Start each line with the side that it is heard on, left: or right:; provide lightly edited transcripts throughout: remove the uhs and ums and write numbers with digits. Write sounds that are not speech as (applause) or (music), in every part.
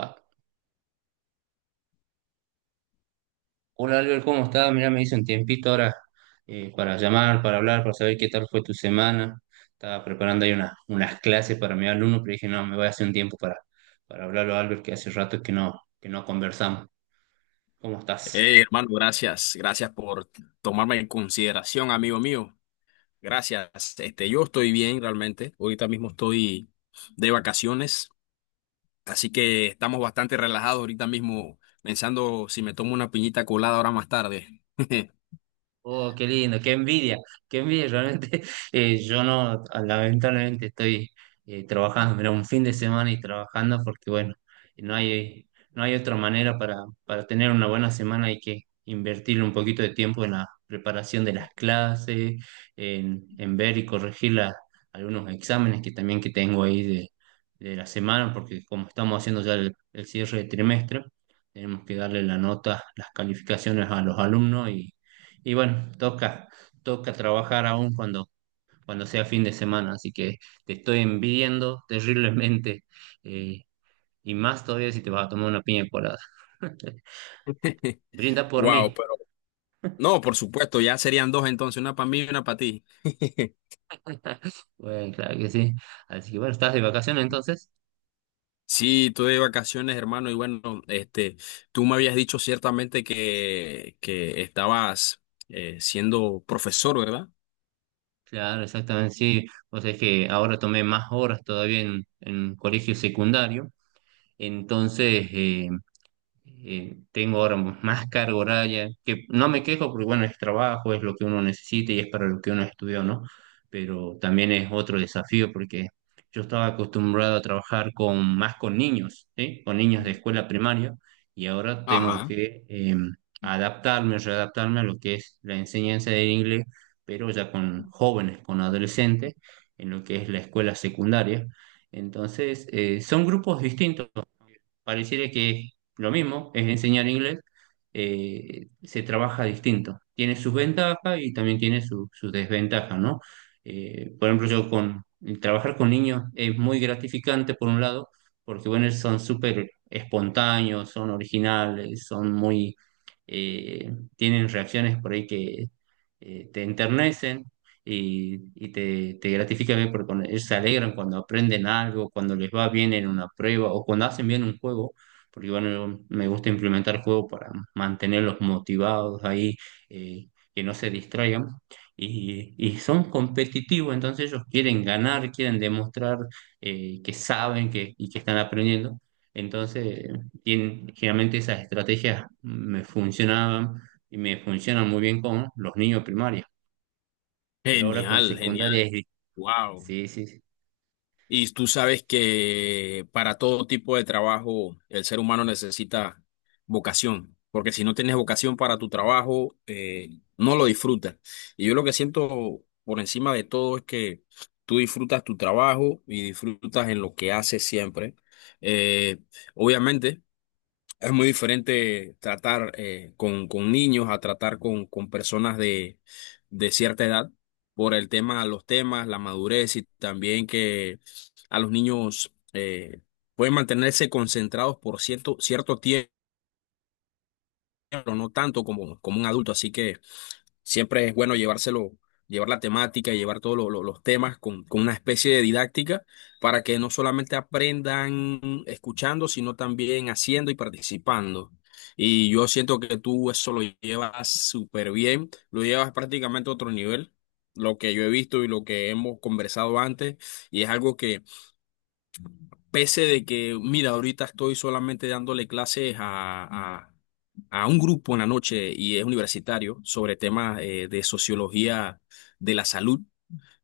right: Va. Hola Albert, ¿cómo estás? Mira, me hice un tiempito ahora para llamar, para hablar, para saber qué tal fue tu semana. Estaba preparando ahí una- unas clases para mi alumno, pero dije, no, me voy a hacer un tiempo para hablarlo a Albert, que hace rato que no conversamos. ¿Cómo estás?
left: Hey, hermano, gracias. Gracias por tomarme en consideración, amigo mío. Gracias. Yo estoy bien realmente. Ahorita mismo estoy de vacaciones, así que estamos bastante relajados ahorita mismo, pensando si me tomo una piñita colada ahora más tarde. (laughs)
right: Oh, qué lindo, qué envidia, qué envidia. Realmente (laughs) yo no, lamentablemente estoy trabajando, mira, un fin de semana y trabajando porque bueno, no hay otra manera para tener una buena semana, hay que invertirle un poquito de tiempo en la preparación de las clases, en ver y corregir la- algunos exámenes que también que tengo ahí de la semana, porque como estamos haciendo ya el cierre de trimestre, tenemos que darle la nota, las calificaciones a los alumnos y bueno, toca, toca trabajar aún cuando, cuando sea fin de semana, así que te estoy envidiando terriblemente, eh, y más todavía si te vas a tomar una piña colada. (laughs) Brinda por
left: Wow,
right: mí.
left: pero no, por supuesto, ya serían dos entonces, una para mí y una para ti. (laughs)
right: Bueno, claro que sí. Así que bueno, ¿estás de vacaciones entonces?
left: Sí, estoy de vacaciones, hermano, y bueno, tú me habías dicho ciertamente que estabas siendo profesor, ¿verdad?
right: Claro, exactamente, sí. O sea, es que ahora tomé más horas todavía en colegio secundario, entonces... eh, tengo ahora más carga horaria, que no me quejo porque bueno, es trabajo, es lo que uno necesita y es para lo que uno estudió, ¿no? Pero también es otro desafío porque yo estaba acostumbrado a trabajar con más con niños, ¿sí? Con niños de escuela primaria y ahora tengo
left: Ajá,
right: que adaptarme, readaptarme a lo que es la enseñanza del inglés, pero ya con jóvenes, con adolescentes, en lo que es la escuela secundaria. Entonces, son grupos distintos, pareciera que es lo mismo, es enseñar inglés, se trabaja distinto. Tiene sus ventajas y también tiene su- sus desventajas, ¿no? Por ejemplo, yo con el trabajar con niños es muy gratificante por un lado, porque bueno, son súper espontáneos, son originales, son muy, tienen reacciones por ahí que te enternecen y te gratifica ver porque cuando ellos se alegran cuando aprenden algo, cuando les va bien en una prueba o cuando hacen bien un juego, porque bueno, yo- me gusta implementar juegos para mantenerlos motivados ahí, eh, que no se distraigan. Y son competitivos, entonces ellos quieren ganar, quieren demostrar que saben que, y que están aprendiendo. Entonces, tienen- generalmente esas estrategias me funcionaban y me funcionan muy bien con los niños primarios. Pero ahora con
left: genial, genial,
right: secundaria es... di-
left: wow.
right: Sí, sí, sí.
left: Y tú sabes que para todo tipo de trabajo el ser humano necesita vocación, porque si no tienes vocación para tu trabajo, no lo disfrutas. Y yo lo que siento por encima de todo es que tú disfrutas tu trabajo y disfrutas en lo que haces siempre. Eh, obviamente. Es muy diferente tratar con niños a tratar con personas de cierta edad por el tema, los temas, la madurez y también que a los niños pueden mantenerse concentrados por cierto tiempo, pero no tanto como, como un adulto. Así que siempre es bueno llevar la temática, llevar todos los temas con una especie de didáctica para que no solamente aprendan escuchando, sino también haciendo y participando. Y yo siento que tú eso lo llevas súper bien, lo llevas prácticamente a otro nivel, lo que yo he visto y lo que hemos conversado antes, y es algo. Pese de que, mira, ahorita estoy solamente dándole clases a, a- a un grupo en la noche y es universitario sobre temas de sociología de la salud.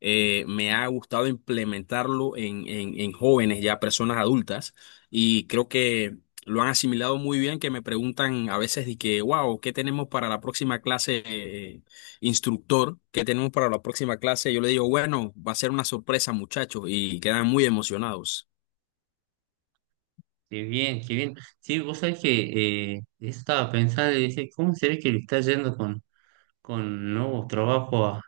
left: Me ha gustado implementarlo en jóvenes, ya personas adultas, y creo que lo han asimilado muy bien, que me preguntan a veces de que, wow, ¿qué tenemos para la próxima clase, instructor? ¿Qué tenemos para la próxima clase? Yo le digo, bueno, va a ser una sorpresa, muchachos, y quedan muy emocionados.
right: Qué bien, qué bien. Sí, vos sabés que estaba pensando y dije, ¿cómo será que le está yendo con nuevos trabajos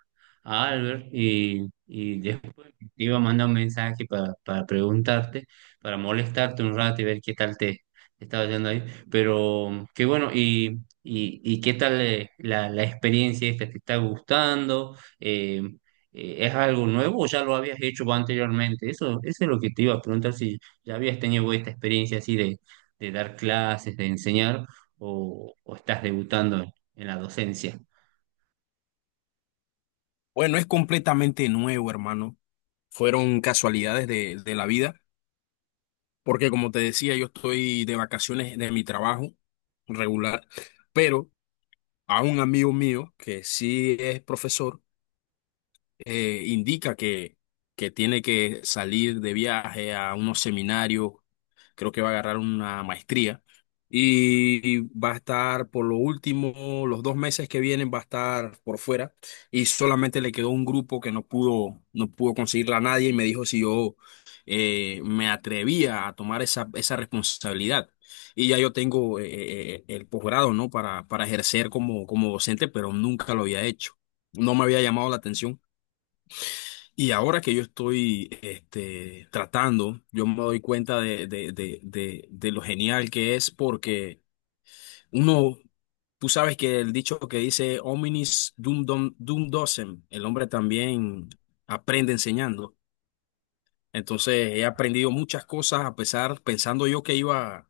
right: a Albert? Y, y después te iba a mandar un mensaje para preguntarte, para molestarte un rato y ver qué tal te, te estaba yendo ahí. Pero qué bueno, y qué tal la, la experiencia esta, ¿te está gustando? ¿Es algo nuevo o ya lo habías hecho vos anteriormente? Eso es lo que te iba a preguntar, si ya habías tenido vos esta experiencia así de dar clases, de enseñar, o estás debutando en la docencia.
left: Bueno, es completamente nuevo, hermano. Fueron casualidades de la vida, porque como te decía, yo estoy de vacaciones de mi trabajo regular, pero a un amigo mío que sí es profesor, indica que tiene que salir de viaje a unos seminarios. Creo que va a agarrar una maestría y va a estar por lo último, los dos meses que vienen va a estar por fuera y solamente le quedó un grupo que no pudo conseguirla a nadie y me dijo si yo me atrevía a tomar esa responsabilidad. Y ya yo tengo el posgrado, ¿no? Para ejercer como docente, pero nunca lo había hecho. No me había llamado la atención. Y ahora que yo estoy tratando, yo me doy cuenta de lo genial que es porque uno, tú sabes que el dicho que dice hominis dum, dum, dum docem, el hombre también aprende enseñando. Entonces he aprendido muchas cosas a pesar, pensando yo que iba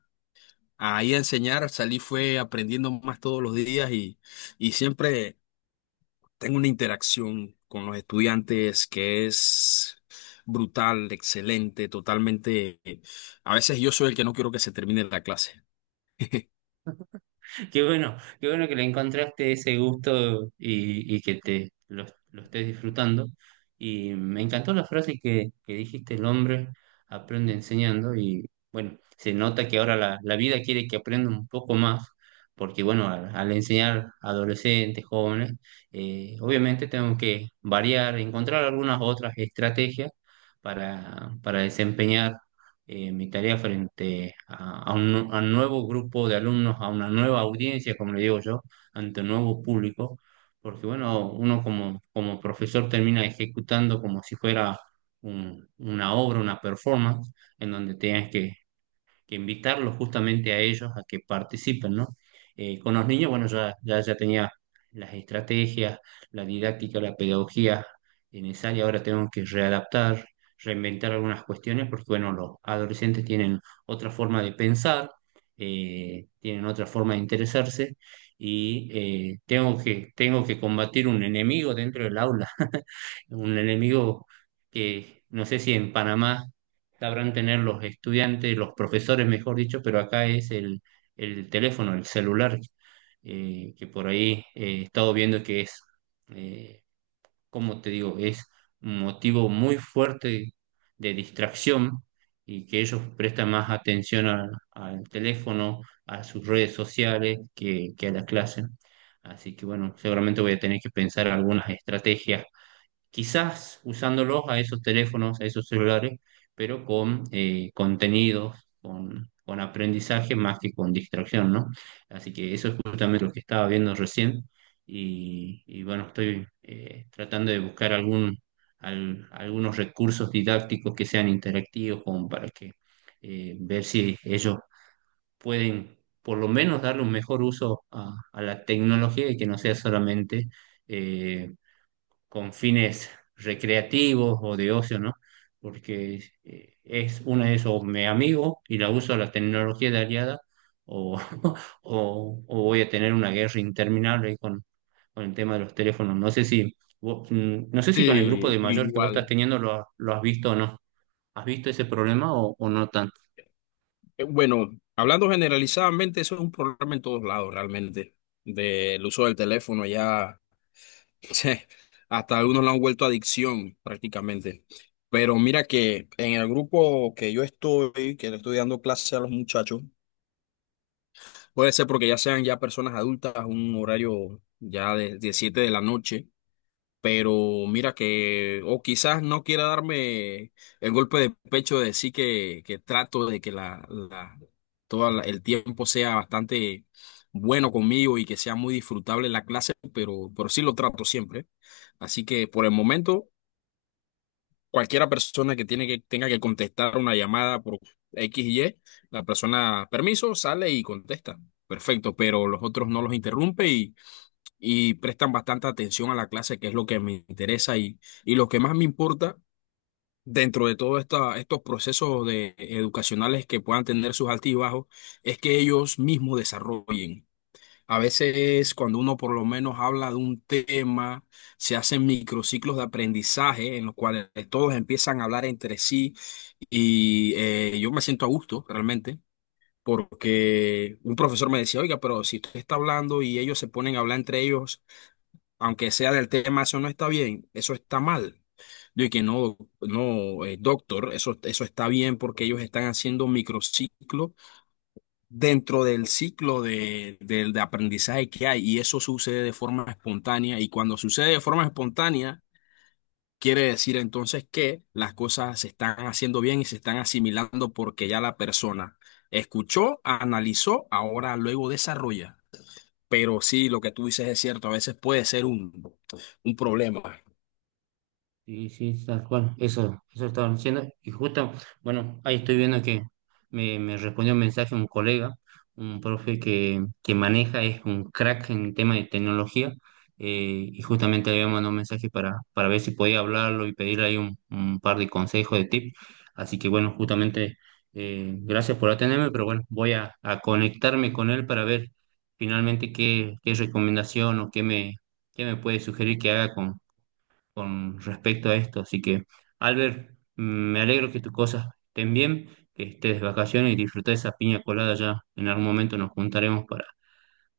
left: a ir a enseñar, salí fue aprendiendo más todos los días y siempre. Tengo una interacción con los estudiantes que es brutal, excelente, totalmente. A veces yo soy el que no quiero que se termine la clase. (laughs)
right: (laughs) Qué bueno que le encontraste ese gusto y que te lo estés disfrutando. Y me encantó la frase que dijiste, el hombre aprende enseñando, y bueno, se nota que ahora la, la vida quiere que aprenda un poco más, porque bueno, al, al enseñar a adolescentes, jóvenes, obviamente tengo que variar, encontrar algunas otras estrategias para desempeñar mi tarea frente a un nuevo grupo de alumnos, a una nueva audiencia, como le digo yo, ante un nuevo público, porque bueno, uno como, como profesor termina ejecutando como si fuera un- una obra, una performance, en donde tienes que invitarlos justamente a ellos a que participen, ¿no? Con los niños, bueno, ya tenía las estrategias, la didáctica, la pedagogía necesaria, ahora tengo que readaptar, reinventar algunas cuestiones, porque bueno, los adolescentes tienen otra forma de pensar, tienen otra forma de interesarse y tengo que combatir un enemigo dentro del aula, (laughs) un enemigo que no sé si en Panamá sabrán tener los estudiantes, los profesores, mejor dicho, pero acá es el teléfono, el celular, que por ahí he estado viendo que es, eh, como te digo, es un motivo muy fuerte de distracción y que ellos prestan más atención a- al teléfono, a sus redes sociales que a la clase. Así que bueno, seguramente voy a tener que pensar algunas estrategias quizás usándolos a esos teléfonos, a esos celulares, pero con contenidos, con aprendizaje más que con distracción, ¿no? Así que eso es justamente lo que estaba viendo recién, y bueno, estoy tratando de buscar algún, al- algunos recursos didácticos que sean interactivos como para que ver si ellos pueden por lo menos darle un mejor uso a la tecnología y que no sea solamente... eh, con fines recreativos o de ocio, ¿no? Porque es una de esos, me amigo y la uso a la tecnología de aliada o, (laughs) o voy a tener una guerra interminable ahí con el tema de los teléfonos. No sé si, vos- no sé si con el grupo de
left: Sí,
right: mayor que vos estás
left: igual.
right: teniendo lo, ha- lo has visto o no. ¿Has visto ese problema o no tanto?
left: Bueno, hablando generalizadamente, eso es un problema en todos lados realmente, del uso del teléfono ya, (laughs) hasta algunos lo han vuelto adicción prácticamente. Pero mira que en el grupo que yo estoy, que le estoy dando clase a los muchachos, puede ser porque ya sean ya personas adultas, un horario ya de 7 de la noche, pero mira que, o quizás no quiera darme el golpe de pecho de decir que trato de que todo el tiempo sea bastante bueno conmigo y que sea muy disfrutable la clase, pero sí lo trato siempre. Así que por el momento cualquiera persona que tiene que tenga que contestar una llamada por X y Y, la persona, permiso, sale y contesta. Perfecto, pero los otros no los interrumpe y prestan bastante atención a la clase, que es lo que me interesa y lo que más me importa dentro de todos estos procesos de, educacionales que puedan tener sus altibajos, es que ellos mismos desarrollen. A veces cuando uno por lo menos habla de un tema, se hacen microciclos de aprendizaje en los cuales todos empiezan a hablar entre sí y yo me siento a gusto realmente porque un profesor me decía, oiga, pero si usted está hablando y ellos se ponen a hablar entre ellos, aunque sea del tema, eso no está bien, eso está mal. Yo que no, doctor, eso está bien porque ellos están haciendo microciclos dentro del ciclo de aprendizaje que hay y eso sucede de forma espontánea y cuando sucede de forma espontánea quiere decir entonces que las cosas se están haciendo bien y se están asimilando porque ya la persona escuchó, analizó, ahora luego desarrolla. Pero sí, lo que tú dices es cierto, a veces puede ser un problema.
right: Sí, sí, tal cual, eso estaba diciendo. Y justo, bueno, ahí estoy viendo que me respondió un mensaje un colega, un profe que maneja, es un crack en tema de tecnología, y justamente le había mandado un mensaje para ver si podía hablarlo y pedirle ahí un par de consejos, de tips. Así que bueno, justamente, gracias por atenderme, pero bueno, voy a conectarme con él para ver finalmente qué, qué recomendación o qué me puede sugerir que haga con respecto a esto. Así que, Albert, mm, me alegro que tus cosas estén bien, que estés de vacaciones y disfruta esa piña colada ya. En algún momento nos juntaremos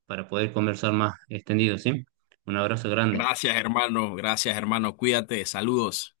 right: para poder conversar más extendido, ¿sí? Un abrazo grande.
left: Gracias, hermano, cuídate, saludos.